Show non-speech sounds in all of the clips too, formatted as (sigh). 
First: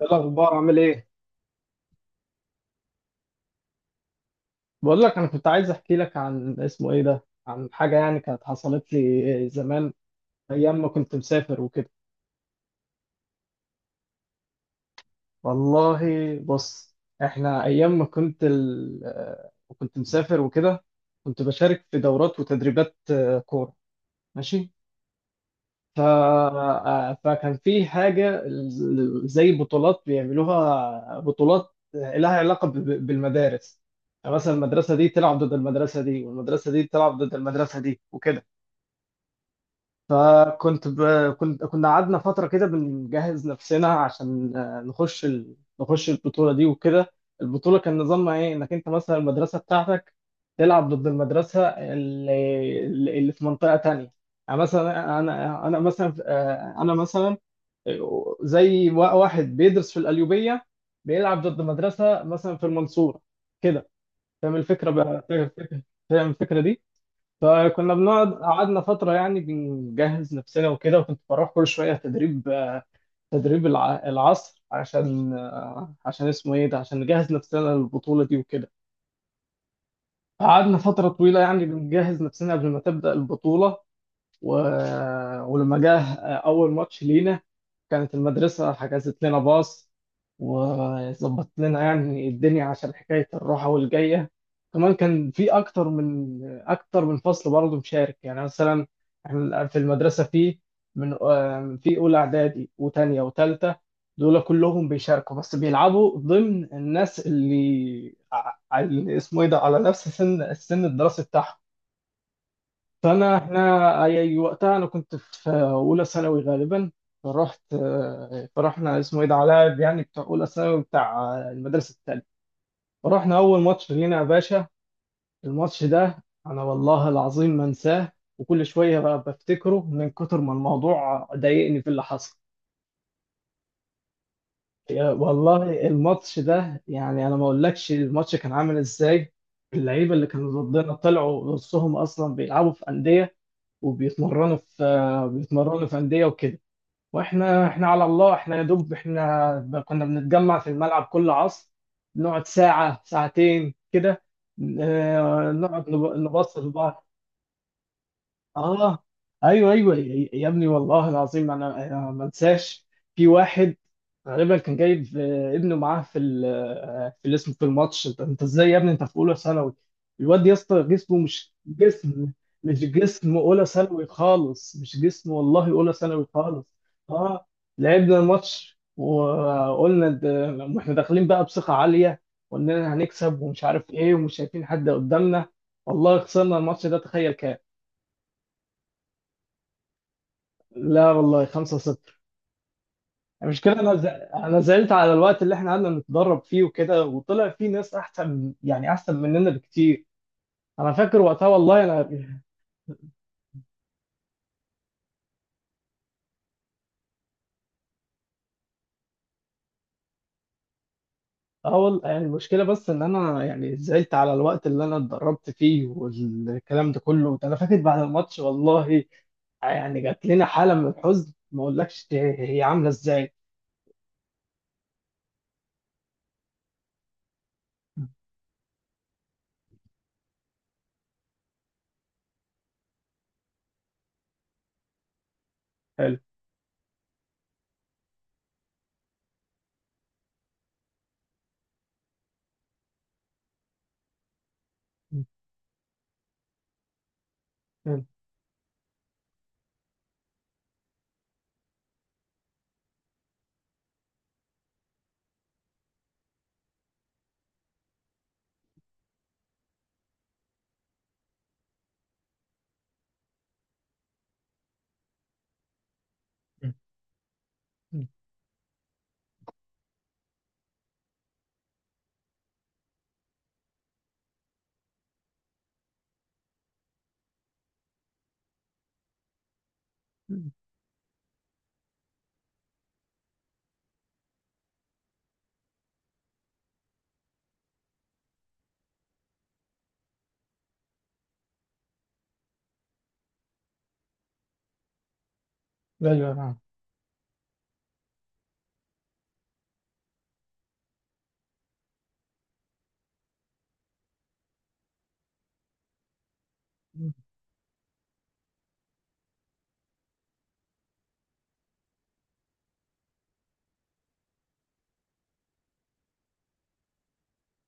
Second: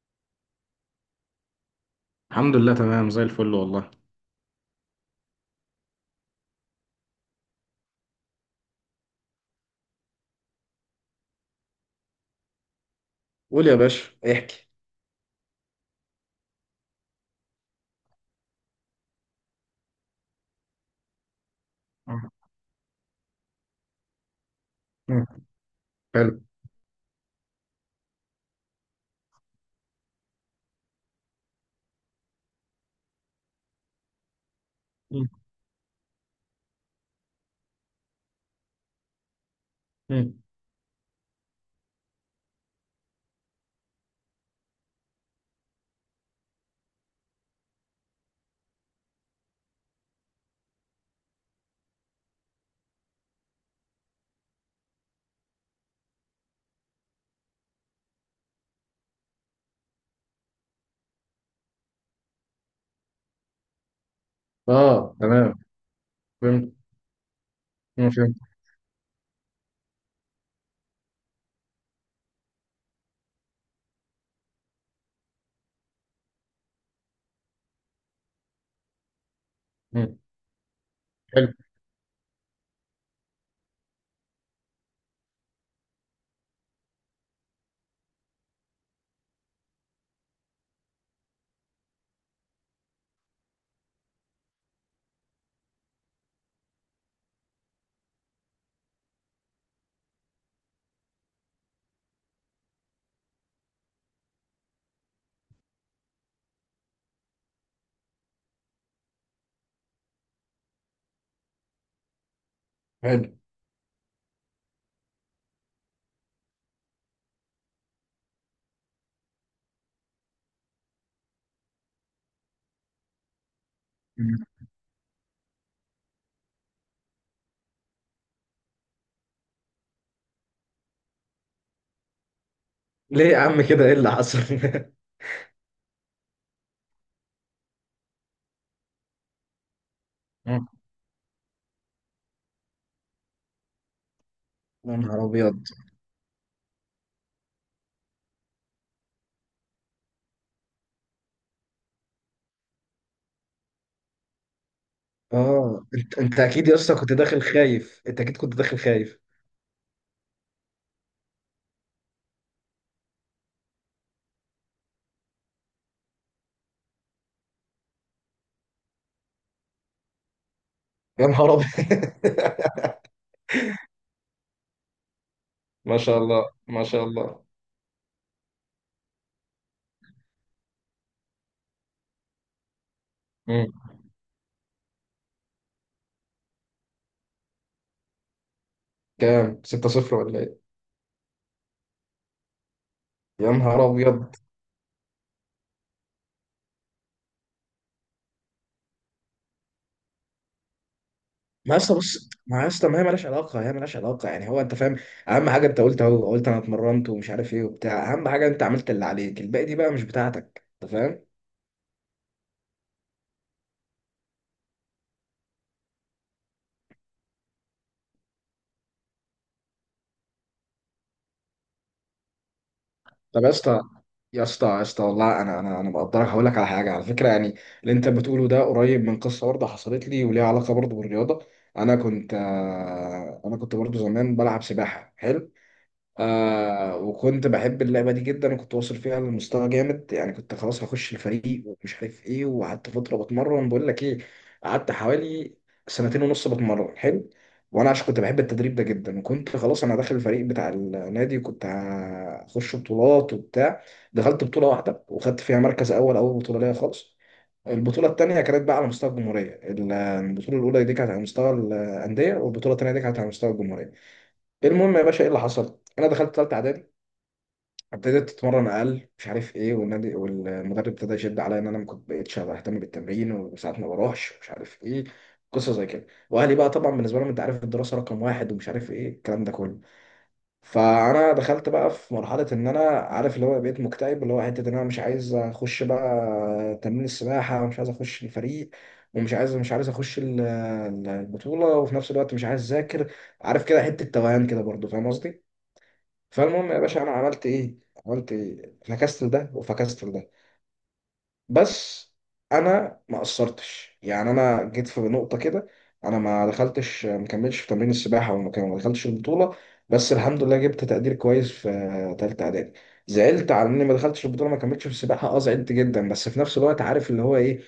ايه الاخبار؟ عامل ايه؟ الحمد لله، تمام زي الفل والله. بقول لك، انا كنت عايز احكي لك عن اسمه ايه ده، عن حاجه يعني كانت حصلت لي زمان، ايام ما كنت مسافر وكده. قول يا باشا، احكي. والله، بص. احنا ايام ما كنت كنت مسافر وكده. كنت بشارك في آه. دورات وتدريبات، كوره. ماشي. مم. حلو. فكان في حاجه زي بطولات بيعملوها، بطولات لها علاقه بالمدارس. يعني مثلا المدرسه دي مم. تلعب ضد المدرسه دي، والمدرسه دي تلعب ضد المدرسه دي وكده. مم. فكنت ب... كنا قعدنا فترة كده بنجهز نفسنا عشان نخش نخش البطولة دي وكده. البطولة كان نظامها ايه؟ انك انت مثلا المدرسة بتاعتك تلعب ضد المدرسة اللي في منطقة تانية. يعني مثلا انا مثلا، انا مثلا، زي واحد بيدرس في القليوبية، بيلعب ضد مدرسة مثلا في المنصورة كده. فاهم الفكرة؟ اه، بقى فاهم تمام. الفكرة، فاهم الفكرة فهمت. دي؟ فكنا مم، فهمت. قعدنا فترة يعني بنجهز نفسنا وكده، وكنت بروح كل شوية تدريب، تدريب العصر عشان، عشان اسمه ايه ده، عشان نجهز نفسنا للبطولة دي وكده. مم. قعدنا فترة طويلة حلو. يعني بنجهز نفسنا قبل ما تبدأ البطولة. و... ولما جه أول ماتش لينا، كانت المدرسة حجزت لنا باص وظبطت لنا يعني الدنيا عشان حكاية الروحة والجاية. كمان كان في أكتر من، أكتر من فصل برضه مشارك. يعني مثلا إحنا في المدرسة في، في أولى إعدادي وتانية وتالتة، دول كلهم بيشاركوا، بس بيلعبوا ضمن الناس اللي اللي اسمه إيه ده، على نفس السن الدراسي بتاعهم. حلو. فانا احنا اي وقتها انا كنت في اولى ثانوي غالبا. فرحت فرحنا، اسمه ايه ده، علاء يعني، بتاع اولى ثانوي بتاع المدرسه الثانيه. فرحنا اول ماتش لينا يا مم. باشا. الماتش ده انا والله العظيم ما انساه، وكل شويه بقى بفتكره من كتر ما الموضوع ضايقني في اللي حصل. ليه يا عم كده؟ ايه اللي حصل؟ (laughs) يا والله الماتش ده، يعني انا ما اقولكش الماتش كان عامل ازاي. اللعيبه اللي يا كانوا مم. ضدنا طلعوا نصهم اصلا بيلعبوا في انديه وبيتمرنوا يا نهار في، ابيض. بيتمرنوا في أندية وكده. واحنا، احنا على الله، احنا يا دوب احنا كنا بنتجمع في الملعب كل عصر، نقعد ساعة ساعتين كده، اه، نقعد انت نبص اكيد يا اسطى لبعض. كنت داخل خايف، انت اكيد كنت داخل اه. خايف. ايوه ايوه يا ابني، والله العظيم انا، ما انساش. في واحد غالبا كان جايب ابنه معاه في في الاسم، في الماتش. انت أنت ازاي يا ابني انت في اولى ثانوي؟ الواد يا اسطى جسمه يا مش نهار ابيض. جسم، مش (laughs) جسم اولى ثانوي خالص، مش جسم والله اولى ما شاء ثانوي الله، خالص. ما شاء الله. اه. لعبنا الماتش وقلنا، لما احنا داخلين بقى بثقة عالية واننا هنكسب ومش مم. عارف ايه ومش شايفين حد قدامنا. والله خسرنا الماتش ده، تخيل كام! كام؟ 6-0 ولا ايه؟ لا والله 5-0. يا المشكله نهار انا، ابيض. انا زعلت على الوقت اللي احنا قعدنا نتدرب فيه وكده، وطلع فيه ناس احسن، يعني احسن مننا بكتير. انا فاكر وقتها ما والله اصلا انا، بص، ما اصلا، ما هي مالهاش علاقه، هي مالهاش علاقه يعني. هو انت فاهم؟ اهم حاجه انت قلت اهو، قلت انا اتمرنت ومش عارف ايه وبتاع. اهم حاجه انت عملت اللي عليك، الباقي دي بقى مش بتاعتك، انت فاهم؟ اول يعني المشكله بس ان انا يعني زعلت على الوقت اللي انا اتدربت فيه، والكلام ده كله انا فاكر بعد الماتش والله، يعني جات لنا حاله من الحزن ما اقولكش هي عامله ازاي. طب يا اسطى، يا اسطى يا اسطى والله انا مقدرك، هقول لك على حاجه على فكره يعني. اللي انت بتقوله ده قريب من قصه برضه حصلت لي وليها علاقه برضه بالرياضه. انا كنت انا كنت برضه زمان بلعب سباحه، حلو. حلو. آه، وكنت بحب اللعبة دي جدا، وكنت واصل فيها لمستوى جامد يعني، كنت خلاص هخش الفريق ومش عارف ايه. وقعدت فترة بتمرن، بقول لك ايه، قعدت حوالي سنتين ونص بتمرن، حلو. وانا عشان كنت بحب التدريب ده جدا، وكنت خلاص انا داخل الفريق بتاع النادي، وكنت هخش بطولات وبتاع. دخلت بطولة واحدة وخدت فيها مركز اول، اول بطولة ليا خالص. البطولة التانية كانت بقى على مستوى الجمهورية، البطولة الأولى دي كانت على مستوى الأندية، والبطولة التانية دي كانت على مستوى الجمهورية. المهم يا باشا ايه اللي حصل؟ انا دخلت ثالثه اعدادي، ابتديت اتمرن اقل، مش عارف ايه، والنادي والمدرب ابتدى يشد عليا ان انا ما كنت بقتش اهتم بالتمرين، وساعات ما بروحش، مش عارف ايه. قصه زي كده. واهلي بقى طبعا بالنسبه لهم انت عارف الدراسه رقم واحد، ومش عارف ايه الكلام ده كله. فانا دخلت بقى في مرحله ان انا عارف اللي هو بقيت مكتئب، اللي هو حته ان انا مش عايز اخش بقى تمرين السباحه، ومش عايز اخش الفريق، ومش عايز مش عايز اخش البطوله وفي نفس الوقت مش عايز اذاكر. عارف كده حته توهان كده برضو، فاهم قصدي؟ ايوه، نعم. فالمهم يا باشا انا عملت ايه؟ عملت إيه؟ فكستل ده وفكستل ده. بس انا ما قصرتش يعني، انا جيت في نقطه كده، انا ما دخلتش، ما كملتش في تمرين السباحه، ما دخلتش البطوله. بس الحمد لله جبت تقدير كويس في ثالثه اعدادي. زعلت على اني ما دخلتش البطوله، ما كملتش في السباحه، اه زعلت جدا. بس في نفس الوقت عارف اللي هو ايه،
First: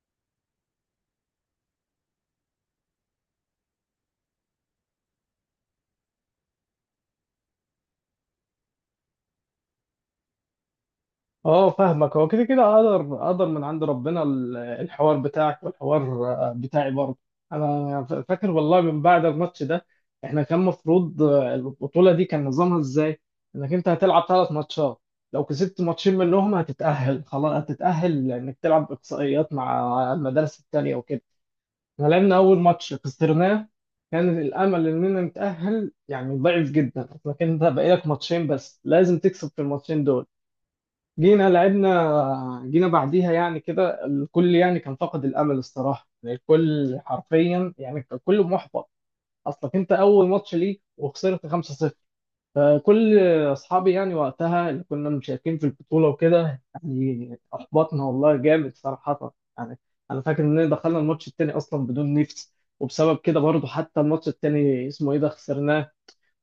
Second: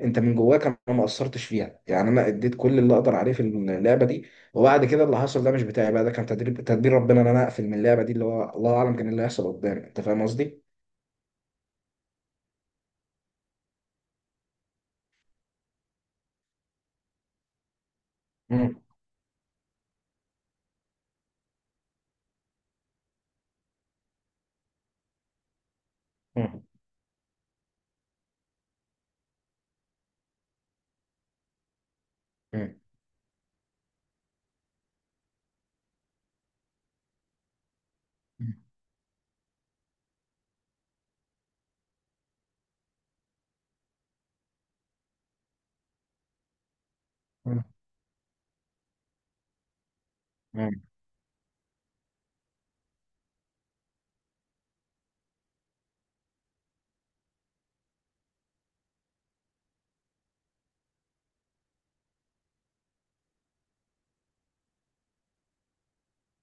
انت من جواك انا ما قصرتش فيها يعني، انا اديت كل اللي اقدر عليه في اللعبه دي. وبعد كده اللي حصل ده مش بتاعي بقى، ده كان تدريب، تدبير ربنا ان انا اقفل من اللعبه دي، اللي هو الله اعلم كان اللي هيحصل قدام، انت فاهم قصدي؟ اه فاهمك، هو كده كده اقدر، من عند ربنا الحوار بتاعك، والحوار بتاعي برضه. انا فاكر مم. والله من بعد الماتش ده، احنا كان مفروض، البطولة دي كان نظامها ازاي؟ انك انت هتلعب ثلاث ماتشات، لو كسبت ماتشين منهم مم. هتتأهل، خلاص هتتأهل لانك تلعب اقصائيات مع المدارس التانية وكده. احنا لعبنا اول ماتش خسرناه، كان الامل اننا نتأهل يعني ضعيف جدا، لكن انت بقالك ماتشين بس لازم تكسب في الماتشين دول. جينا لعبنا، جينا بعديها يعني كده، الكل يعني كان فاقد الامل الصراحه، يعني الكل مم. حرفيا يعني كان كله محبط. اصلك انت اول ماتش ليك مم. وخسرت 5-0. فكل اصحابي يعني وقتها اللي كنا مشاركين في البطوله وكده، يعني احبطنا والله جامد صراحه يعني. انا فاكر اننا دخلنا الماتش التاني اصلا بدون نفس، وبسبب كده برضه حتى الماتش التاني اسمه ايه ده خسرناه.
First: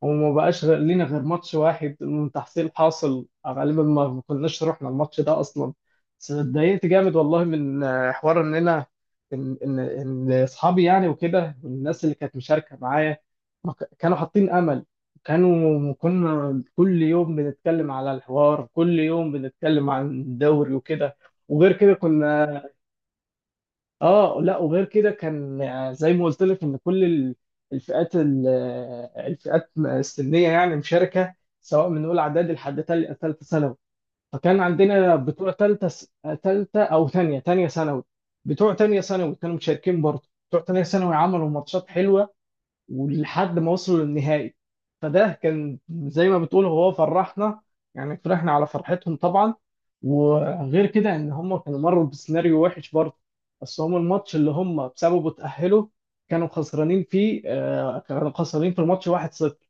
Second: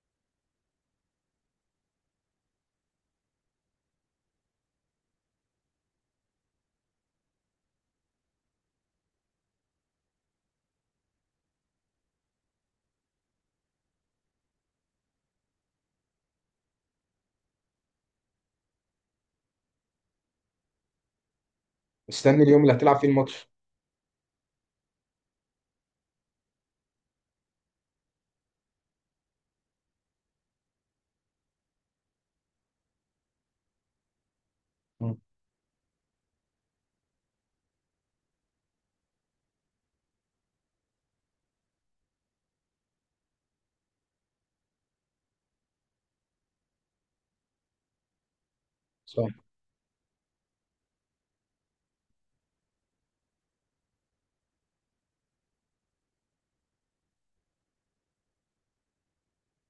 وما بقاش غير لينا غير ماتش واحد من تحصيل حاصل، غالبا ما كناش رحنا الماتش ده اصلا. بس اتضايقت جامد والله من، حوار ان انا، ان اصحابي يعني وكده، والناس اللي كانت مشاركه معايا ما كانوا حاطين امل. كنا كل يوم بنتكلم على الحوار، كل يوم بنتكلم عن الدوري وكده. وغير كده مستني كنا، اليوم اللي هتلعب فيه الماتش. اه لا. وغير كده كان زي ما قلت لك ان كل الفئات، الفئات السنيه يعني مشاركه، سواء من اولى اعدادي لحد ثالثه ثانوي. فكان عندنا مم. بتوع ثالثه ثالثه او ثانيه ثانيه ثانوي. بتوع ثانيه ثانوي كانوا مشاركين برضه، بتوع ثانيه ثانوي عملوا ماتشات حلوه ولحد ما وصلوا للنهائي. فده كان زي ما بتقول هو، فرحنا يعني، فرحنا على فرحتهم صح. طبعا. وغير كده ان هم كانوا مروا بسيناريو وحش برضه، بس هم الماتش اللي هم بسببه اتأهلوا كانوا خسرانين فيه، كانوا خسرانين في الماتش 1-0،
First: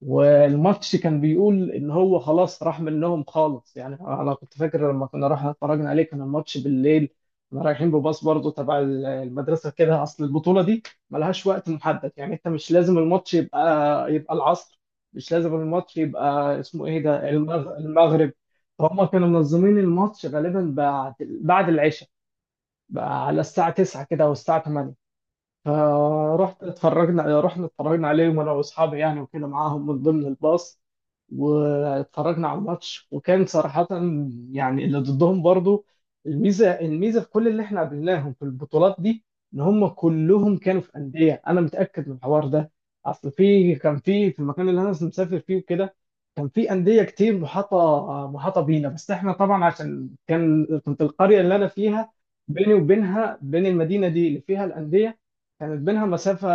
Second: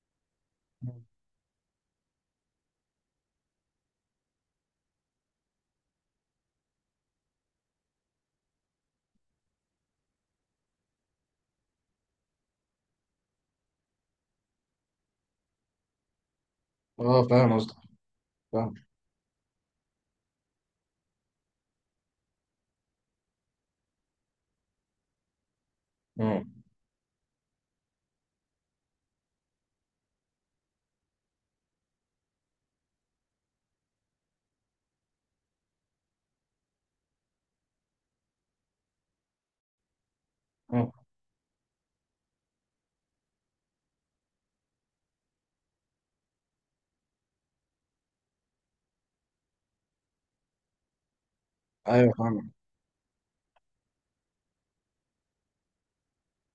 والماتش مم. كان بيقول ان هو خلاص راح منهم خالص يعني. انا كنت فاكر لما كنا رايحين اتفرجنا عليه كان الماتش بالليل. كنا رايحين بباص برضه تبع المدرسه كده، اصل البطوله دي ملهاش وقت محدد يعني، انت مش لازم الماتش يبقى، العصر، مش لازم الماتش يبقى اسمه ايه اه، ده فاهم قصدك، المغرب. فاهم. فهم كانوا منظمين الماتش غالبا بعد، العشاء، بقى على الساعه 9 كده او الساعه 8. مم. فرحت اتفرجنا، رحنا اتفرجنا عليهم انا واصحابي يعني وكده معاهم من ضمن الباص. واتفرجنا على الماتش، وكان صراحة يعني اللي ضدهم برضو، الميزة في كل اللي احنا قابلناهم في البطولات دي ان هم كلهم كانوا مم. في أندية، انا متأكد من الحوار ده. اصل في، كان في المكان اللي انا مسافر فيه وكده، كان في أندية كتير، محاطة بينا، بس احنا طبعا عشان كان، كنت القرية اللي انا فيها، ايوه فاهم. بيني وبينها، بين المدينة دي اللي فيها الأندية، كانت بينها مسافة،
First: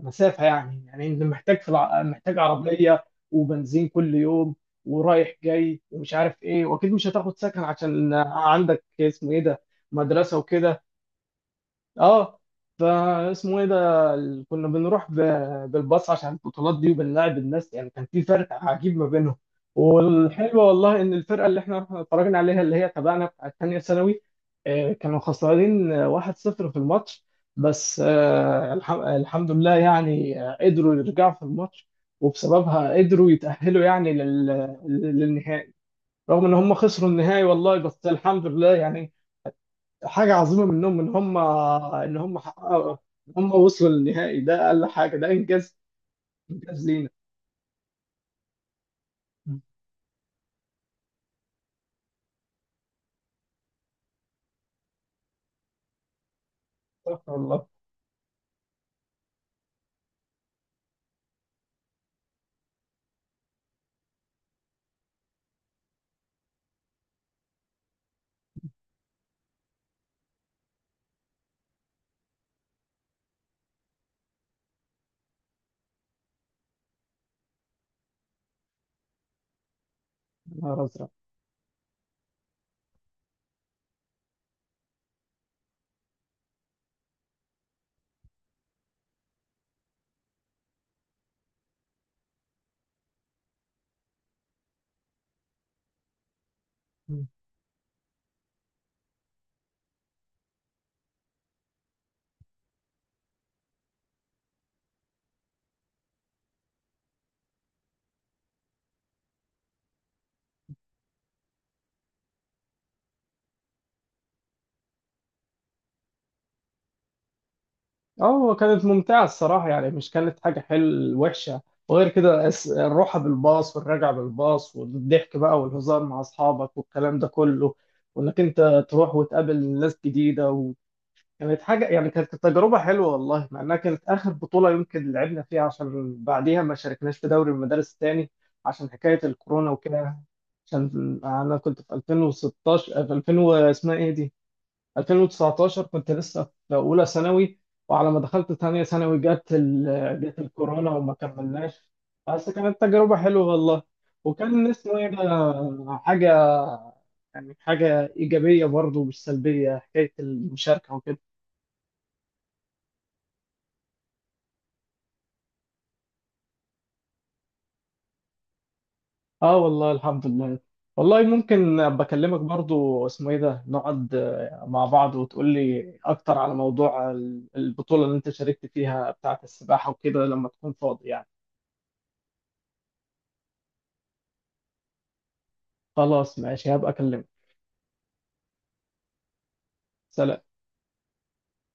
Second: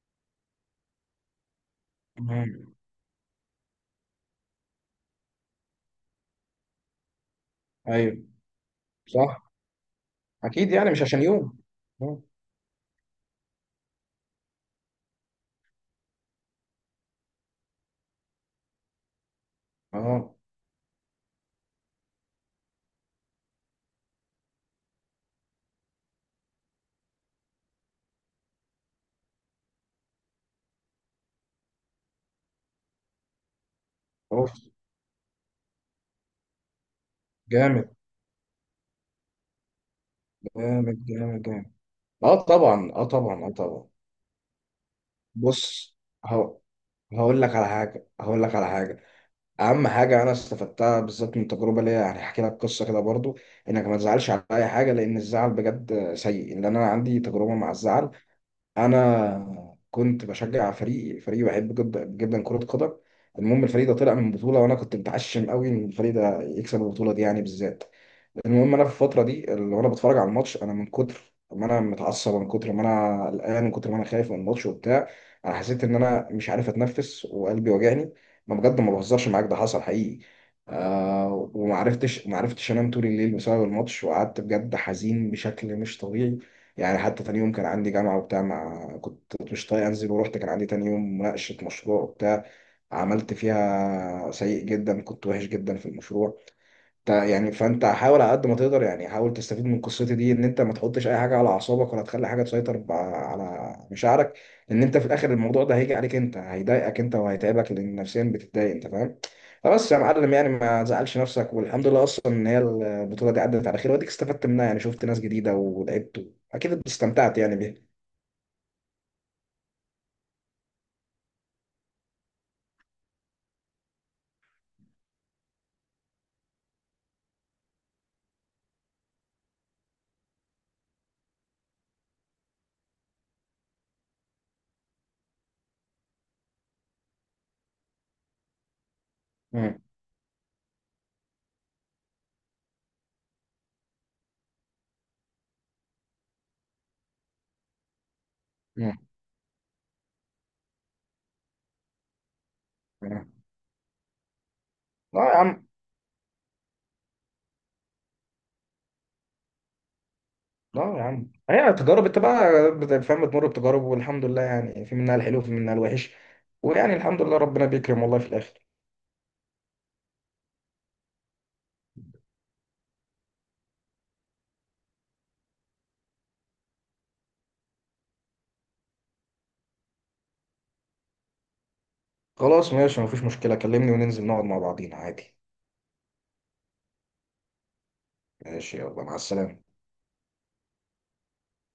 يعني انت محتاج محتاج مم. عربية وبنزين كل يوم، ورايح جاي ومش عارف ايه، واكيد مش هتاخد سكن عشان ايوه. عندك اسمه ايه صح. ده، مدرسه اكيد، وكده. يعني مش عشان يوم. مم. اه. فاسمه ايه ده ال- كنا بنروح بالباص عشان البطولات دي وبنلاعب الناس يعني، كان في فرق عجيب ما بينهم. اه. والحلو والله ان الفرقه اللي احنا رحنا اتفرجنا عليها اللي هي تبعنا بتاعت تانية ثانوي، كانوا خسرانين، 1-0 في الماتش. بس الحمد لله يعني، قدروا يرجعوا في الماتش، وبسببها قدروا يتأهلوا يعني اوف. للنهائي. رغم ان هم خسروا النهائي والله، جامد. بس الحمد لله يعني. حاجة عظيمة منهم جامد، إن هم، جامد، جامد. إن هم اه حققوا، طبعا، اه إن طبعا، اه هم وصلوا طبعا. للنهائي، ده أقل حاجة، ده إنجاز، بص. هو. إنجاز لينا. هقول لك على حاجة، هقول لك على حاجة. مم. أهم حاجة أنا استفدتها بالذات من تجربة ليا، يعني هحكي لك قصة كده برضو. إنك ما تزعلش على أي حاجة، لأن الزعل بجد سيء. إن أنا عندي استغفر تجربة الله. مع الزعل. انا كنت بشجع فريق، بحب جدا جدا كرة قدم. المهم الفريق ده طلع من بطولة، وانا كنت متعشم قوي ان الفريق ده يكسب البطولة دي يعني بالذات. المهم انا في الفتره دي اللي وانا بتفرج على الماتش، انا من كتر ما انا متعصب، من كتر ما انا قلقان، من كتر ما انا خايف من الماتش وبتاع، انا حسيت ان انا مش عارف اتنفس وقلبي وجعني. ما بجد، ما بهزرش معاك، ده حصل حقيقي. يا نهار أزرق. آه، وما عرفتش ما عرفتش انام طول الليل بسبب الماتش، وقعدت بجد حزين بشكل مش طبيعي، يعني حتى تاني يوم كان عندي جامعه وبتاع، ما كنت مش طايق انزل، ورحت كان عندي تاني يوم مناقشه مشروع وبتاع، عملت فيها سيء جدا، كنت وحش جدا في المشروع. مم. يعني فانت حاول على قد ما تقدر يعني، حاول تستفيد من قصتي دي ان انت ما تحطش اي حاجه على اعصابك، ولا تخلي حاجه تسيطر على مشاعرك. لان انت في الاخر الموضوع ده هيجي عليك، انت هيضايقك انت وهيتعبك، لان نفسيا بتتضايق، انت فاهم؟ فبس يا معلم يعني ما تزعلش نفسك، والحمد لله اصلا ان هي البطوله دي عدت على خير، واديك استفدت منها يعني، شفت ناس جديده ولعبت، اكيد استمتعت يعني بيها. اه كانت ممتعة الصراحة يعني، مش كانت حاجة حلوة وحشة. وغير كده الروحة بالباص والرجعة بالباص، والضحك بقى والهزار مع أصحابك والكلام ده كله، وإنك أنت تروح وتقابل ناس جديدة، كانت حاجة يعني، كانت تجربة حلوة والله، مع إنها كانت آخر بطولة يمكن لعبنا فيها، عشان بعديها ما شاركناش في دوري المدارس تاني عشان حكاية الكورونا مم. وكده. عشان أنا كنت في 2016، في 2000 اسمها إيه دي، 2019 كنت لسه في أولى ثانوي، وعلى ما دخلت ثانية مم. ثانوي جت جت الكورونا وما كملناش. بس كانت تجربة مم. حلوة والله، وكان اسمه إيه لا ده يا عم. حاجة، يعني حاجة إيجابية برضه مش سلبية حكاية المشاركة لا يا وكده. عم، هي تجارب انت بقى فاهم، بتمر بتجارب، والحمد لله يعني في منها الحلو وفي منها الوحش. ويعني الحمد لله ربنا بيكرم والله في الاخر. اه والله الحمد لله. والله ممكن ابقى اكلمك برضو اسمه ايه ده، نقعد مع بعض وتقول لي اكتر على موضوع البطولة اللي انت شاركت فيها بتاعة السباحة وكده لما تكون فاضي يعني. خلاص ماشي، مفيش مشكلة، كلمني وننزل نقعد مع بعضينا عادي. خلاص ماشي هبقى اكلمك. ماشي، يلا مع السلامة. سلام.